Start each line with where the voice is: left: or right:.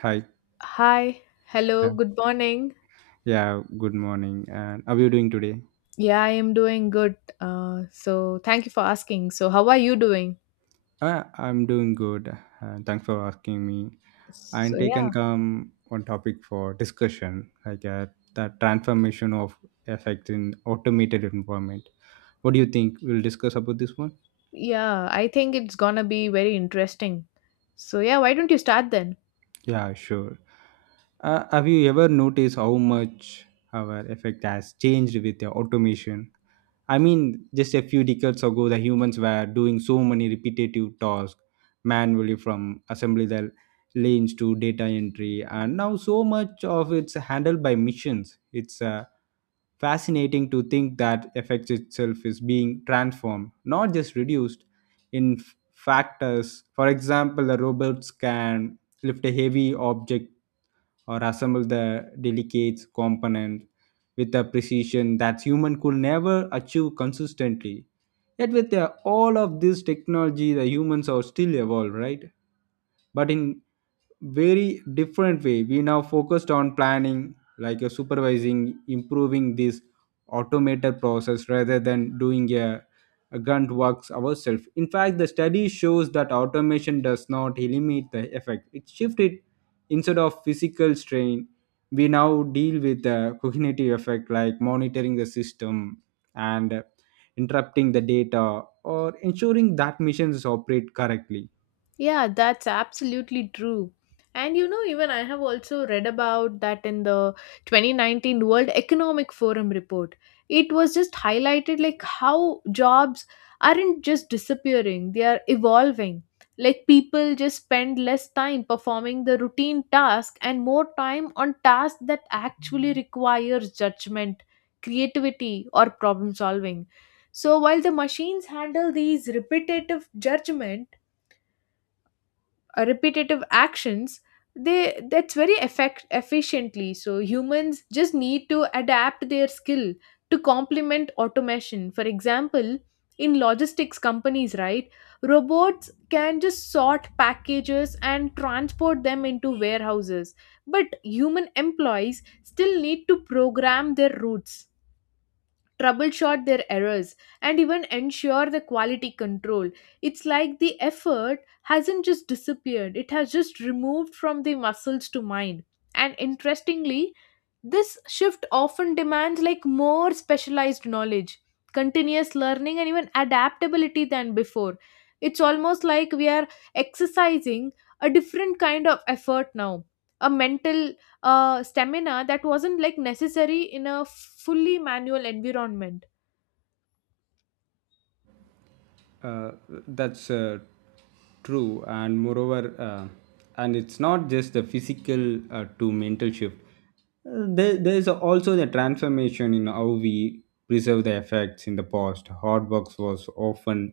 right: Hi.
left: Hi, hello,
right: Yeah.
left: good morning.
right: Yeah, good morning. And how are you doing today?
left: Yeah, I am doing good. So thank you for asking. So how are you doing?
right: I'm doing good. Thanks for asking me.
left: So
right: And take and
left: yeah,
right: come one topic for discussion, like the transformation of effects in automated environment. What do you think? We'll discuss about this one.
left: yeah, I think it's gonna be very interesting. So yeah, why don't you start then?
right: Yeah, sure. Have you ever noticed how much our effect has changed with the automation? I mean, just a few decades ago, the humans were doing so many repetitive tasks manually from assembly the lanes to data entry, and now so much of it's handled by machines. It's Fascinating to think that effects itself is being transformed, not just reduced in factors. For example, the robots can lift a heavy object or assemble the delicate component with a precision that human could never achieve consistently. Yet with all of this technology, the humans are still evolved, right? But in very different way, we now focused on planning like a supervising improving this automated process rather than doing a grunt works ourselves. In fact, the study shows that automation does not eliminate the effect, it shifts it. Instead of physical strain, we now deal with the cognitive effect like monitoring the system and interrupting the data or ensuring that missions operate correctly.
left: Yeah, that's absolutely true. And you know, even I have also read about that in the 2019 World Economic Forum report. It was just highlighted like how jobs aren't just disappearing, they are evolving. Like people just spend less time performing the routine task and more time on tasks that actually requires judgment, creativity or problem solving. So while the machines handle these repetitive actions, they that's very effect efficiently, so humans just need to adapt their skill to complement automation. For example, in logistics companies, right, robots can just sort packages and transport them into warehouses, but human employees still need to program their routes, troubleshoot their errors, and even ensure the quality control. It's like the effort hasn't just disappeared, it has just removed from the muscles to mind. And interestingly, this shift often demands like more specialized knowledge, continuous learning, and even adaptability than before. It's almost like we are exercising a different kind of effort now, a mental stamina that wasn't like necessary in a fully manual environment.
right: Uh, that's true, and moreover, and it's not just the physical to mental shift. There is also the transformation in how we preserve the effects. In the past, hard work was often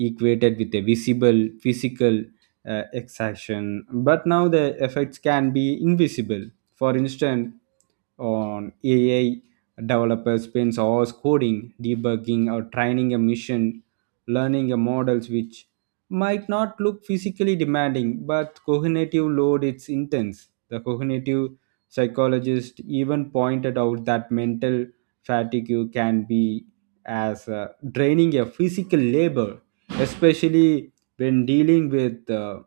right: equated with a visible physical extraction, but now the effects can be invisible. For instance, on AI developers spends hours coding, debugging, or training a machine, learning a models which might not look physically demanding, but cognitive load it's intense. The cognitive psychologist even pointed out that mental fatigue can be as draining a physical labor, especially when dealing with uh,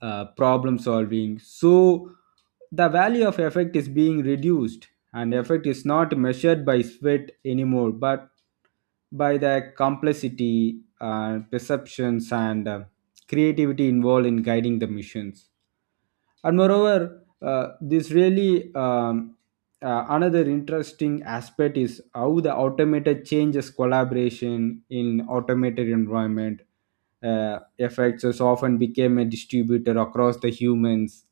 right: uh, problem solving. So the value of effect is being reduced, and effect is not measured by sweat anymore, but by the complexity, perceptions, and creativity involved in guiding the missions. And moreover, this really another interesting aspect is how the automated changes collaboration in automated environment. Effects has often became a distributor across the humans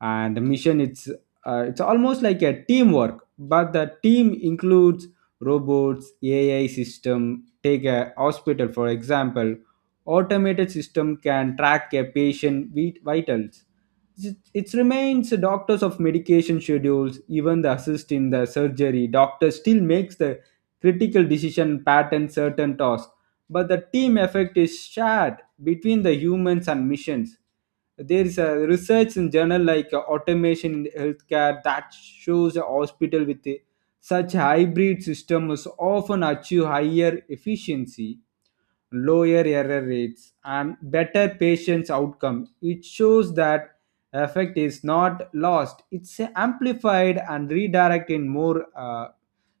right: and the mission. It's almost like a teamwork, but the team includes robots, AI system. Take a hospital for example. Automated system can track a patient vitals, it remains the doctors of medication schedules, even the assist in the surgery. Doctor still makes the critical decision pattern certain tasks, but the team effect is shared between the humans and missions. There is a research in journal like automation in healthcare that shows a hospital with such hybrid system is often achieve higher efficiency, lower error rates, and better patient outcome. It shows that effect is not lost; it's amplified and redirected in more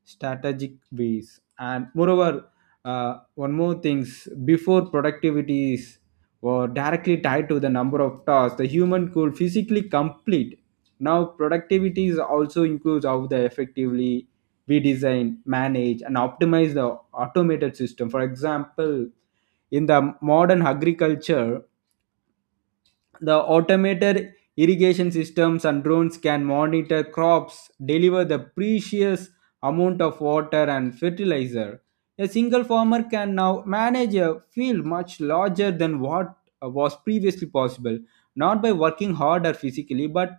right: strategic ways. And moreover, one more things. Before, productivity is were directly tied to the number of tasks the human could physically complete. Now productivity is also includes how the effectively we design, manage, and optimize the automated system. For example, in the modern agriculture, the automated irrigation systems and drones can monitor crops, deliver the precious amount of water and fertilizer. A single farmer can now manage a field much larger than what was previously possible, not by working harder physically, but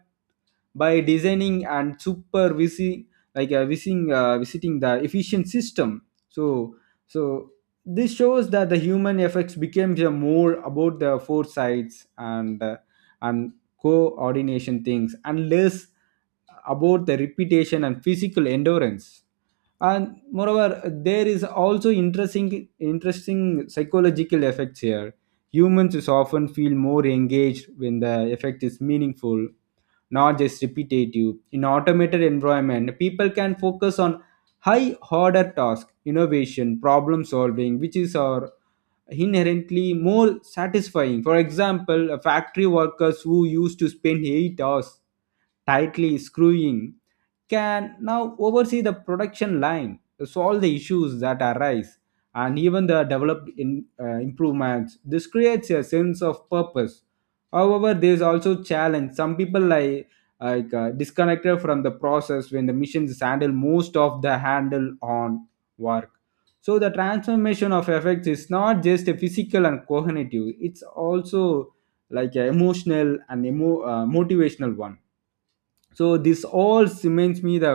right: by designing and supervising like visiting the efficient system. So so this shows that the human effects became the more about the foresights and and coordination things, and less about the repetition and physical endurance. And moreover, there is also interesting psychological effects here. Humans is often feel more engaged when the effect is meaningful, not just repetitive. In automated environment, people can focus on high order tasks, innovation, problem solving, which is our inherently more satisfying. For example, a factory workers who used to spend 8 hours tightly screwing can now oversee the production line, solve the issues that arise, and even the developed in, improvements. This creates a sense of purpose. However, there is also challenge. Some people like disconnected from the process when the machines handle most of the handle on work. So the transformation of effects is not just a physical and cognitive; it's also like a emotional and motivational one. So this all cements me the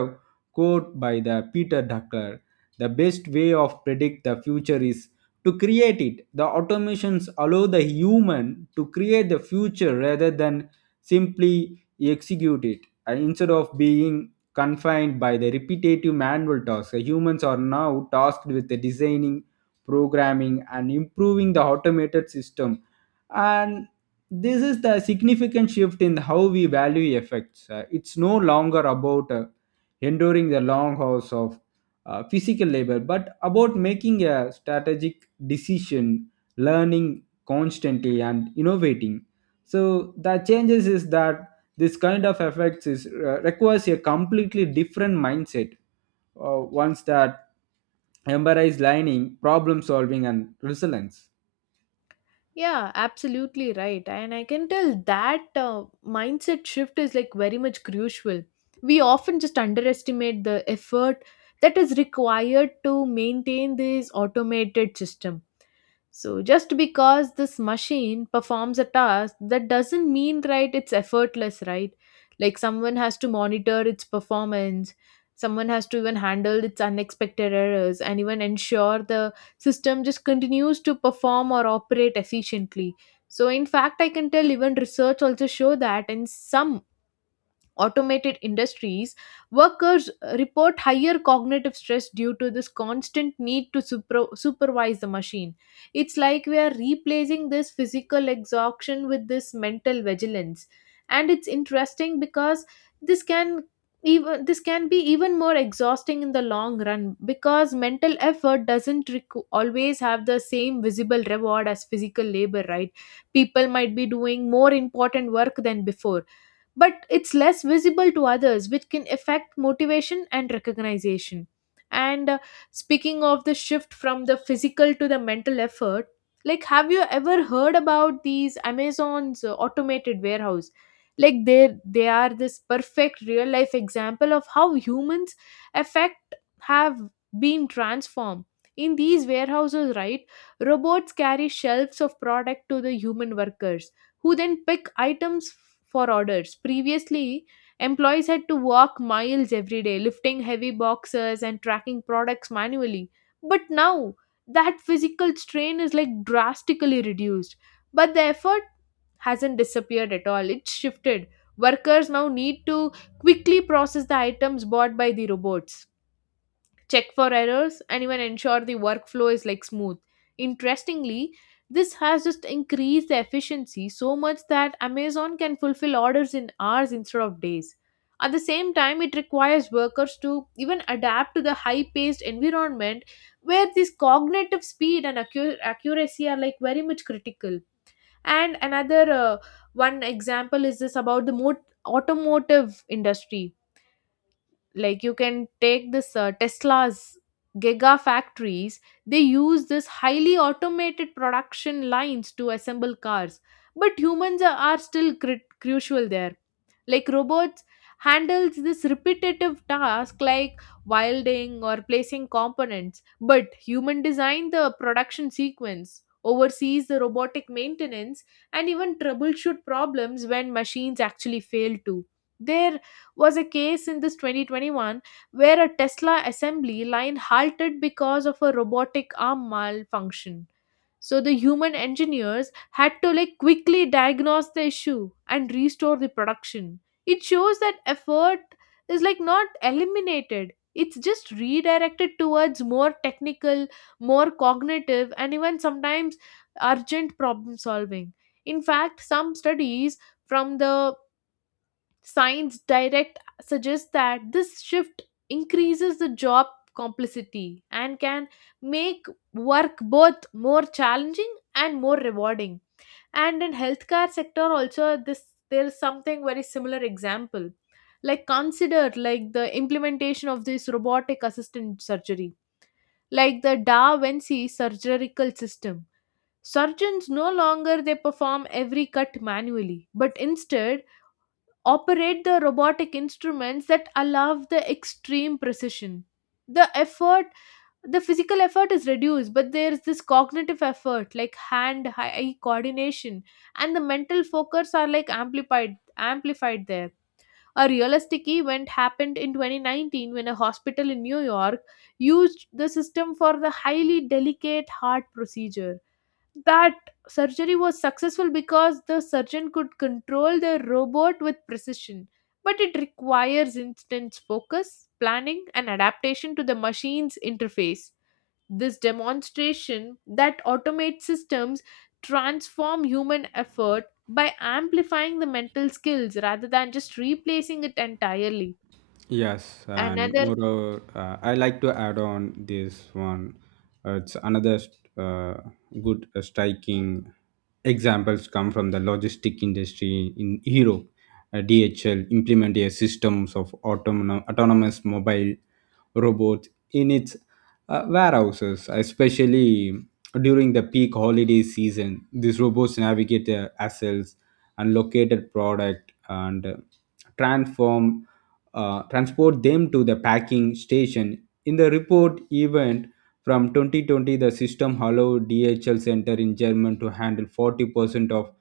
right: quote by the Peter Drucker: "The best way of predict the future is to create it." The automations allow the human to create the future rather than simply execute it. And instead of being confined by the repetitive manual tasks, the humans are now tasked with the designing, programming, and improving the automated system, and this is the significant shift in how we value effects. It's no longer about enduring the long hours of physical labor, but about making a strategic decision, learning constantly, and innovating. So the changes is that this kind of effects is requires a completely different mindset. Ones that embrace learning, problem solving, and resilience.
left: Yeah, absolutely right. And I can tell that mindset shift is like very much crucial. We often just underestimate the effort that is required to maintain this automated system. So just because this machine performs a task, that doesn't mean, right, it's effortless, right? Like someone has to monitor its performance, someone has to even handle its unexpected errors and even ensure the system just continues to perform or operate efficiently. So in fact, I can tell even research also show that in some automated industries, workers report higher cognitive stress due to this constant need to supervise the machine. It's like we are replacing this physical exhaustion with this mental vigilance. And it's interesting because this can even this can be even more exhausting in the long run, because mental effort doesn't always have the same visible reward as physical labor, right? People might be doing more important work than before, but it's less visible to others, which can affect motivation and recognition. And speaking of the shift from the physical to the mental effort, like, have you ever heard about these Amazon's automated warehouse? Like, they are this perfect real life example of how humans affect have been transformed. In these warehouses, right, robots carry shelves of product to the human workers who then pick items for orders. Previously, employees had to walk miles every day, lifting heavy boxes and tracking products manually. But now, that physical strain is like drastically reduced. But the effort hasn't disappeared at all, it's shifted. Workers now need to quickly process the items bought by the robots, check for errors, and even ensure the workflow is like smooth. Interestingly, this has just increased the efficiency so much that Amazon can fulfill orders in hours instead of days. At the same time, it requires workers to even adapt to the high paced environment where this cognitive speed and accuracy are like very much critical. And another one example is this about the automotive industry, like you can take this tesla's giga factories. They use this highly automated production lines to assemble cars, but are still crucial there. Like robots handles this repetitive task like welding or placing components, but human design the production sequence, oversees the robotic maintenance, and even troubleshoot problems when machines actually fail to their was a case in this 2021 where a Tesla assembly line halted because of a robotic arm malfunction. So the human engineers had to like quickly diagnose the issue and restore the production. It shows that effort is like not eliminated. It's just redirected towards more technical, more cognitive, and even sometimes urgent problem solving. In fact, some studies from the Science Direct suggests that this shift increases the job complexity and can make work both more challenging and more rewarding. And in healthcare sector also, this there's something very similar example. Like consider like the implementation of this robotic assistant surgery, like the Da Vinci surgical system. Surgeons no longer they perform every cut manually, but instead operate the robotic instruments that allow the extreme precision. the effort the physical effort is reduced, but there's this cognitive effort like hand eye coordination and the mental focus are like amplified there. A realistic event happened in 2019 when a hospital in New York used the system for the highly delicate heart procedure. That surgery was successful because the surgeon could control the robot with precision. But it requires intense focus, planning, and adaptation to the machine's interface. This demonstration that automate systems transform human effort by amplifying the mental skills rather than just replacing it entirely.
right: Yes, and
left: Another
right: moreover, I like to add on this one. It's another st- good striking examples come from the logistic industry in Europe. DHL implemented a systems of autonomous mobile robots in its warehouses, especially during the peak holiday season. These robots navigate the assets and located product and transform transport them to the packing station. In the report event from 2020, the system allowed DHL Center in Germany to handle 40% of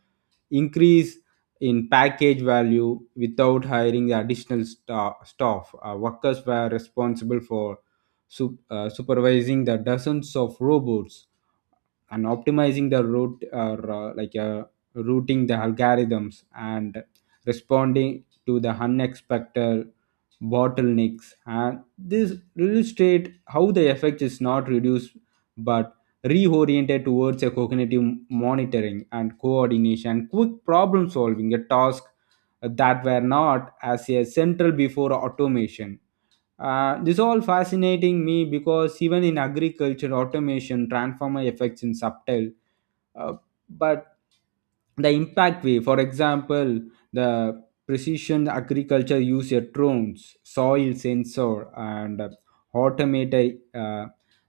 right: increase in package value without hiring additional staff. Workers were responsible for supervising the dozens of robots and optimizing the route or routing the algorithms and responding to the unexpected bottlenecks. And this illustrate how the effect is not reduced but reoriented towards a cognitive monitoring and coordination, quick problem solving, a task that were not as a central before automation. This all fascinating me because even in agriculture, automation, transformer effects in subtle, uh, but the impact way. For example, the precision agriculture use your drones, soil sensor, and automated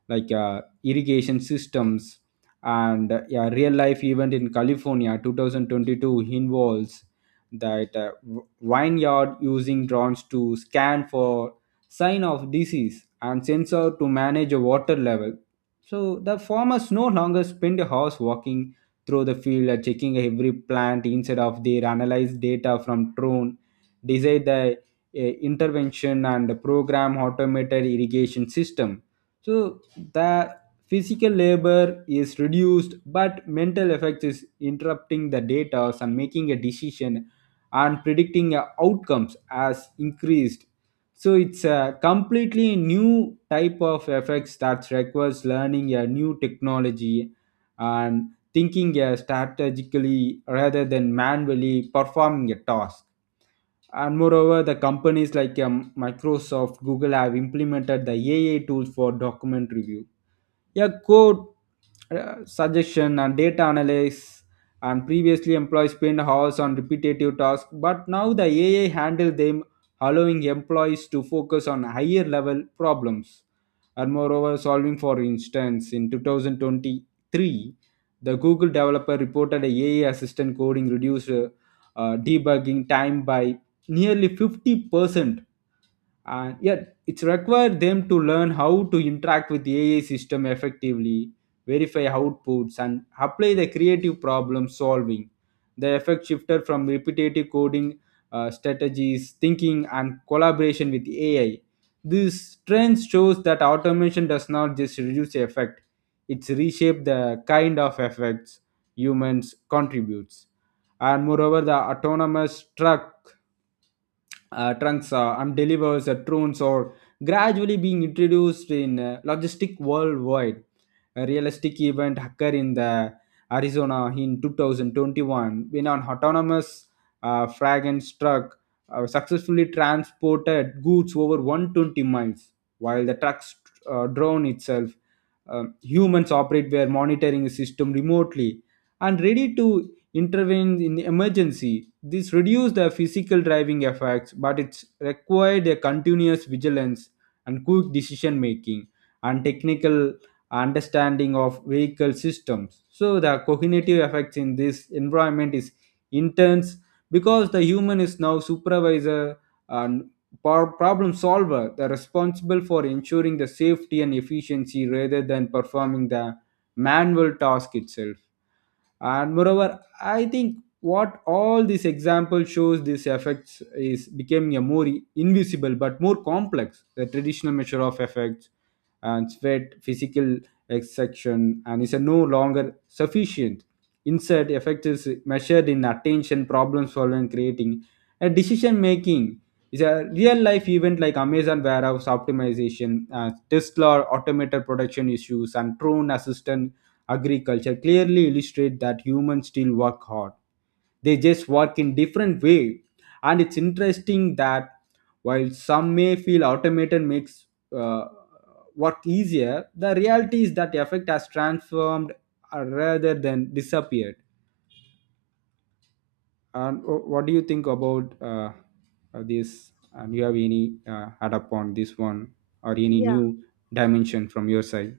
right: like irrigation systems and yeah, real life event in California 2022 involves that vineyard using drones to scan for sign of disease and sensor to manage a water level. So the farmers no longer spend hours walking through the field, checking every plant. Instead of their analyze data from drone, decide the uh, intervention and program automated irrigation system. So the physical labor is reduced, but mental effects is interrupting the data and making a decision and predicting outcomes as increased. So it's a completely new type of effects that requires learning a new technology and thinking strategically rather than manually performing a task. And moreover, the companies like Microsoft, Google have implemented the AI tools for document review, yeah, code suggestion and data analysis, and previously employees spend hours on repetitive tasks, but now the AI handle them, allowing employees to focus on higher level problems. And moreover, solving for instance, in 2023, the Google developer reported a AI assistant coding reduced debugging time by nearly 50%, and yet it's required them to learn how to interact with AI system effectively, verify outputs, and apply the creative problem solving. The effect shifted from repetitive coding strategies thinking and collaboration with AI. This trend shows that automation does not just reduce effect, it's reshape the kind of effects humans contributes. And moreover, the autonomous truck trunks and delivers drones are gradually being introduced in logistic worldwide. A realistic event occurred in the Arizona in 2021 when an autonomous fragrance truck successfully transported goods over 120 miles while the truck's drone itself. Humans operate were monitoring the system remotely and ready to intervenes in emergency. This reduces the physical driving effects, but it requires a continuous vigilance and quick decision making and technical understanding of vehicle systems. So the cognitive effects in this environment is intense because the human is now supervisor and problem solver, the responsible for ensuring the safety and efficiency rather than performing the manual task itself. And moreover, I think what all this example shows, these effects is becoming a more invisible but more complex. The traditional measure of effects and sweat physical extraction and is no longer sufficient. Instead, effect is measured in attention, problem solving, creating a decision making. Is a real life event like amazon warehouse optimization, tesla automated production issues and drone assistant agriculture clearly illustrate that humans still work hard. They just work in different way. And it's interesting that while some may feel automated makes uh, work easier, the reality is that effect has transformed rather than disappeared. And what do you think about this, and you have any add up on this one or any new dimension from your side?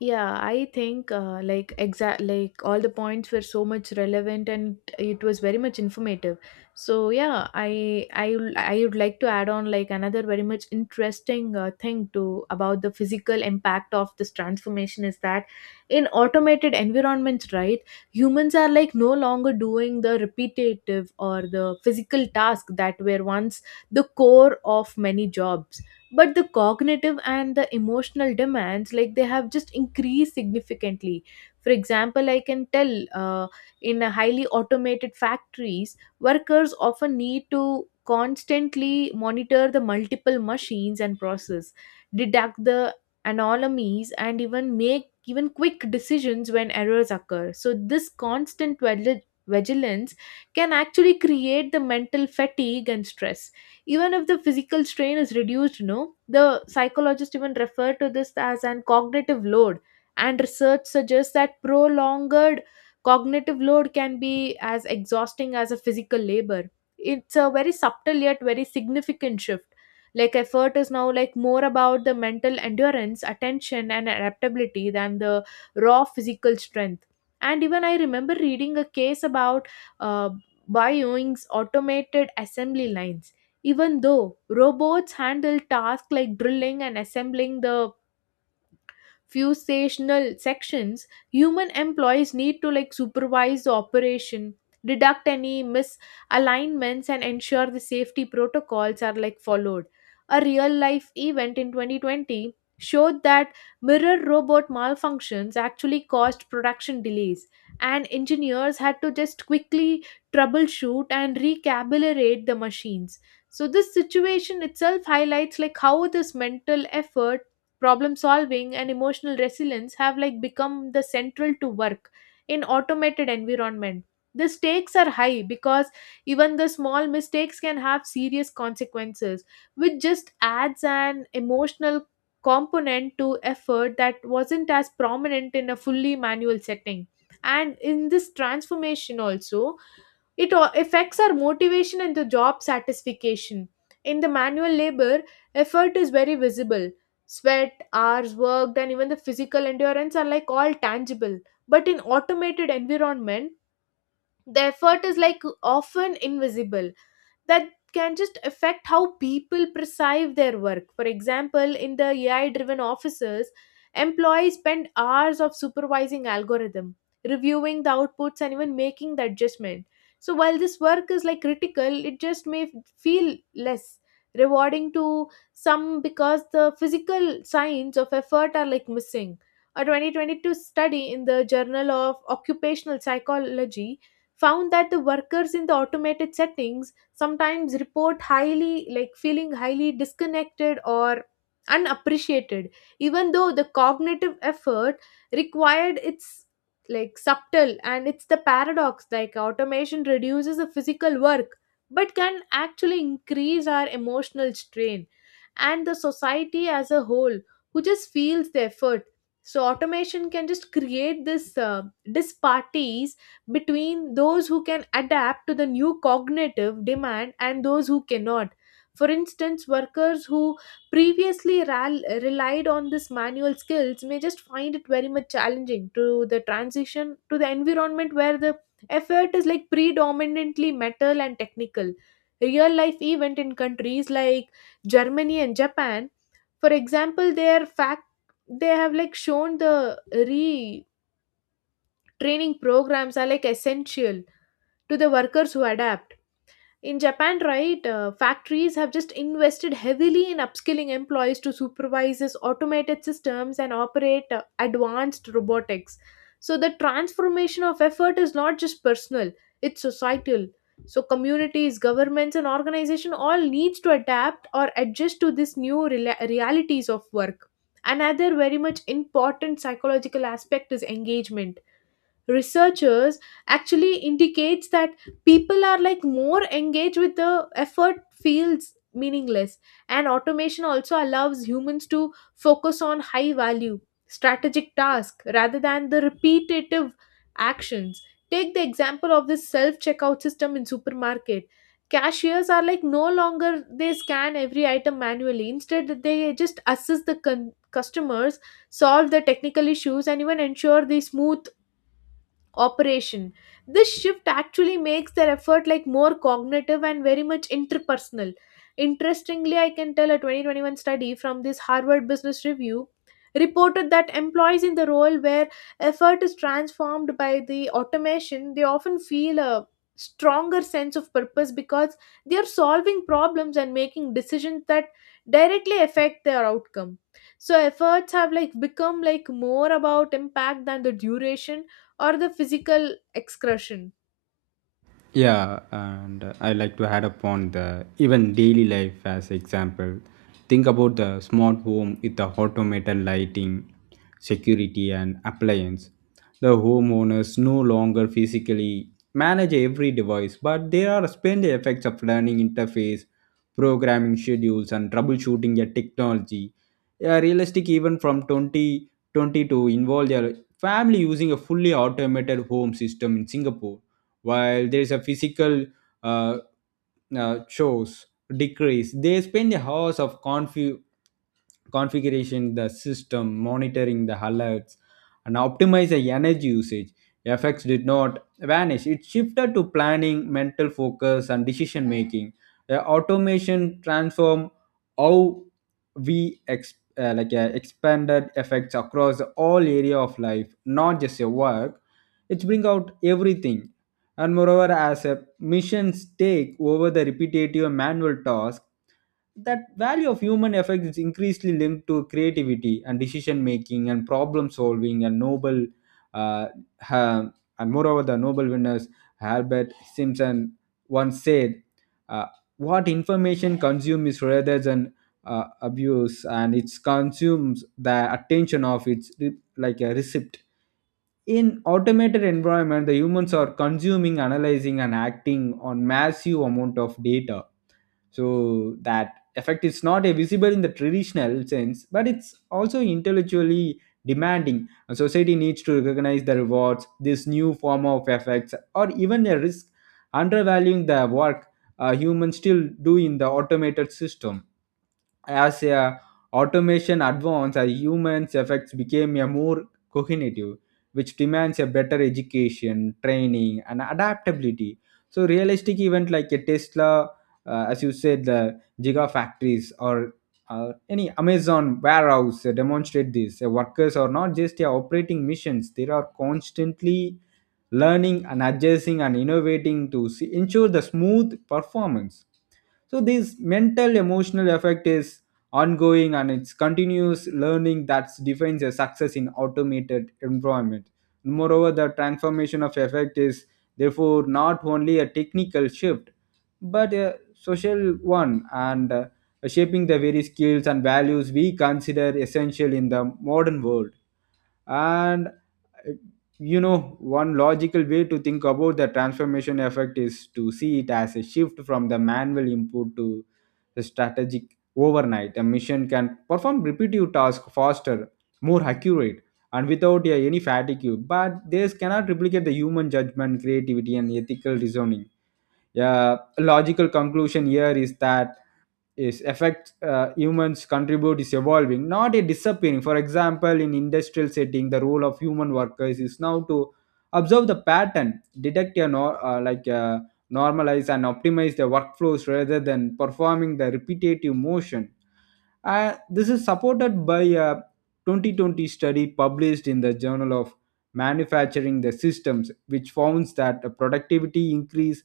left: Yeah, I think like exact like all the points were so much relevant and it was very much informative. So yeah, I would like to add on like another very much interesting thing to about the physical impact of this transformation is that in automated environments, right, humans are like no longer doing the repetitive or the physical task that were once the core of many jobs, but the cognitive and the emotional demands like they have just increased significantly. For example, I can tell uh, in a highly automated factories, workers often need to constantly monitor the multiple machines and process, deduct the anomalies, and even make even quick decisions when errors occur. So this constant vigilance can actually create the mental fatigue and stress even if the physical strain is reduced, you know. The psychologists even refer to this as an cognitive load, and research suggests that prolonged cognitive load can be as exhausting as a physical labor. It's a very subtle yet very significant shift. Like effort is now like more about the mental endurance, attention and adaptability than the raw physical strength. And even I remember reading a case about uh, Boeing's automated assembly lines. Even though robots handle tasks like drilling and assembling the Fusational sections, human employees need to like supervise the operation, deduct any misalignments, and ensure the safety protocols are like followed. A real life event in 2020 showed that mirror robot malfunctions actually caused production delays, and engineers had to just quickly troubleshoot and recalibrate the machines. So this situation itself highlights like how this mental effort, problem solving, and emotional resilience have like become the central to work in automated environment. The stakes are high because even the small mistakes can have serious consequences, which just adds an emotional component to effort that wasn't as prominent in a fully manual setting. And in this transformation also, it affects our motivation and the job satisfaction. In the manual labor, effort is very visible. Sweat, hours worked, and even the physical endurance are like all tangible. But in automated environment, the effort is like often invisible, that can just affect how people perceive their work. For example, in the AI driven offices, employees spend hours of supervising algorithm, reviewing the outputs, and even making the adjustment. So while this work is like critical, it just may feel less rewarding to some because the physical signs of effort are like missing. A 2022 study in the Journal of Occupational Psychology found that the workers in the automated settings sometimes report highly like feeling highly disconnected or unappreciated, even though the cognitive effort required it's like subtle. And it's the paradox, like automation reduces the physical work but can actually increase our emotional strain and the society as a whole, who just feels the effort. So automation can just create this disparities between those who can adapt to the new cognitive demand and those who cannot. For instance, workers who previously relied on this manual skills may just find it very much challenging to the transition to the environment where the effort is like predominantly metal and technical. Real life event in countries like Germany and Japan, for example, their fact they have like shown the retraining programs are like essential to the workers who adapt. In Japan, right, factories have just invested heavily in upskilling employees to supervise these automated systems and operate advanced robotics. So the transformation of effort is not just personal, it's societal. So communities, governments and organization all needs to adapt or adjust to this new realities of work. Another very much important psychological aspect is engagement. Researchers actually indicates that people are like more engaged with the effort feels meaningless, and automation also allows humans to focus on high value strategic tasks rather than the repetitive actions. Take the example of this self checkout system in supermarket. Cashiers are like no longer they scan every item manually, instead they just assist the customers, solve the technical issues, and even ensure the smooth operation. This shift actually makes their effort like more cognitive and very much interpersonal. Interestingly, I can tell a 2021 study from this Harvard Business Review reported that employees in the role where effort is transformed by the automation, they often feel a stronger sense of purpose because they are solving problems and making decisions that directly affect their outcome. So efforts have like become like more about impact than the duration or the physical excretion.
right: Yeah, and I like to add upon the even daily life as example. Think about the smart home with the automated lighting, security and appliance. The homeowners no longer physically manage every device, but they are spend the effects of learning interface, programming schedules and troubleshooting a technology. Yeah, realistic even from 2022 involve their family using a fully automated home system in Singapore. While there is a physical uh, chores decrease, they spend hours of configuration the system, monitoring the alerts and optimize the energy usage. Effects did not vanish, it shifted to planning, mental focus and decision making. The automation transform how we expanded effects across all area of life, not just your work. It's bring out everything. And moreover, as a missions take over the repetitive and manual task, that value of human effect is increasingly linked to creativity and decision making and problem solving and uh, ha- and moreover the Nobel winners Albert Simpson once said, uh, what information consumes is rather than abuse, and it consumes the attention of its like a receipt. In automated environment, the humans are consuming, analyzing, and acting on massive amount of data. So that effect is not a visible in the traditional sense, but it's also intellectually demanding. A society needs to recognize the rewards, this new form of effects, or even a risk, undervaluing the work humans still do in the automated system. As automation advanced, humans effects became a more cognitive, which demands a better education, training and adaptability. So realistic event like a tesla, as you said, the gigafactories or any amazon warehouse demonstrate this. Workers are not just operating missions, they are constantly learning and adjusting and innovating to ensure the smooth performance. So this mental emotional effect is ongoing, and it's continuous learning that defines a success in automated environment. Moreover, the transformation of effect is therefore not only a technical shift, but a social one, and shaping the very skills and values we consider essential in the modern world. And you know, one logical way to think about the transformation effect is to see it as a shift from the manual input to the strategic. Overnight, a machine can perform repetitive tasks faster, more accurate, and without any fatigue, but this cannot replicate the human judgment, creativity and ethical reasoning. Yeah, a logical conclusion here is that is effect humans contribute is evolving, not a disappearing. For example, in industrial setting, the role of human workers is now to observe the pattern, detect a normalize and optimize the workflows rather than performing the repetitive motion. This is supported by a 2020 study published in the Journal of Manufacturing the Systems, which founds that the productivity increased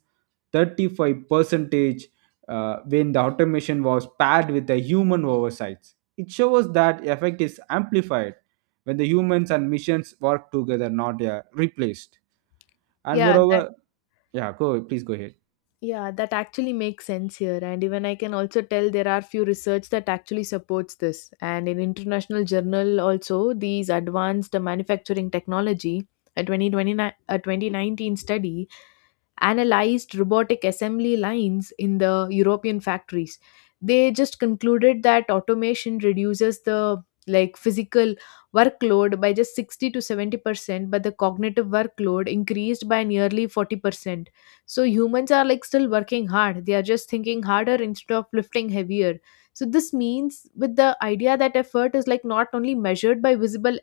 right: 35 percentage when the automation was paired with the human oversight. It shows that effect is amplified when the humans and machines work together, not replaced. And
left: Yeah, that
right: moreover, yeah, go, please go ahead.
left: yeah, that actually makes sense here. And even I can also tell there are few research that actually supports this. And in international journal also, these advanced manufacturing technology, a 2019 study analyzed robotic assembly lines in the European factories. They just concluded that automation reduces the like physical workload by just 60 to 70% but the cognitive workload increased by nearly 40%. So humans are like still working hard, they are just thinking harder instead of lifting heavier. So this means with the idea that effort is like not only measured by visible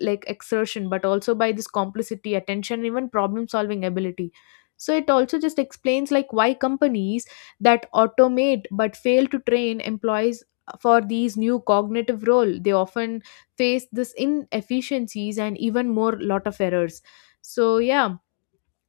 left: like exertion, but also by this complicity, attention, even problem solving ability. So it also just explains like why companies that automate but fail to train employees for these new cognitive role, they often face this inefficiencies and even more lot of errors. So yeah,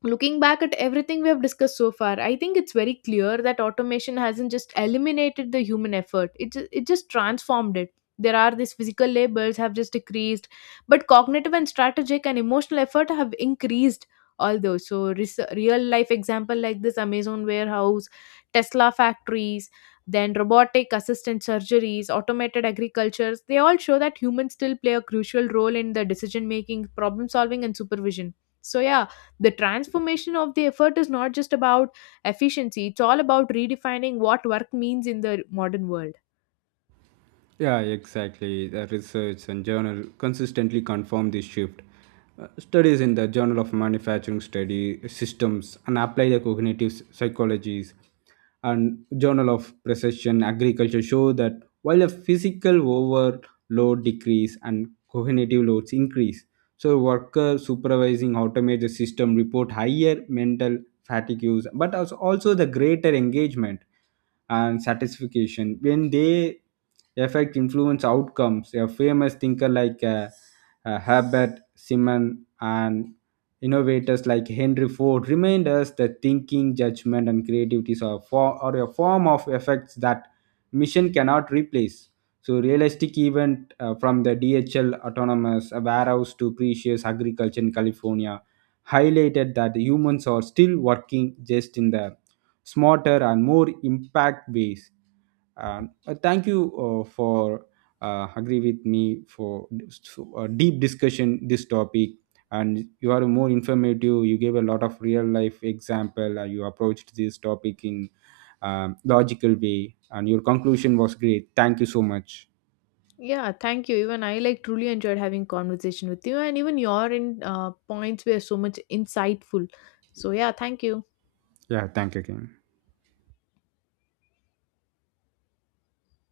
left: looking back at everything we have discussed so far, I think it's very clear that automation hasn't just eliminated the human effort, it just transformed it. There are these physical labors have just decreased but cognitive and strategic and emotional effort have increased. All those so real life example like this Amazon warehouse, Tesla factories, then robotic assistant surgeries, automated agricultures, they all show that humans still play a crucial role in the decision making, problem solving, and supervision. So yeah, the transformation of the effort is not just about efficiency, it's all about redefining what work means in the modern world.
right: Yeah, exactly. The research and journal consistently confirm this shift. Studies in the Journal of Manufacturing Study Systems and Applied Cognitive Psychologies and Journal of Precision Agriculture show that while the physical overload decrease and cognitive loads increase, so workers supervising automate the system report higher mental fatigues, but also the greater engagement and satisfaction when they affect influence outcomes. A famous thinker like herbert simon and innovators like henry ford remind us that thinking, judgment and creativity are, are a form of effects that mission cannot replace. So realistic event, from the dhl autonomous warehouse to precious agriculture in california, highlighted that humans are still working just in the smarter and more impact ways. Thank you for agree with me for deep discussion this topic, and you are more informative, you gave a lot of real life example. Uh, you approached this topic in logical way, and your conclusion was great. Thank you so much.
left: Yeah, thank you. Even I like truly enjoyed having conversation with you, and even your in points were so much insightful. So yeah, thank you.
right: Yeah, thank you again.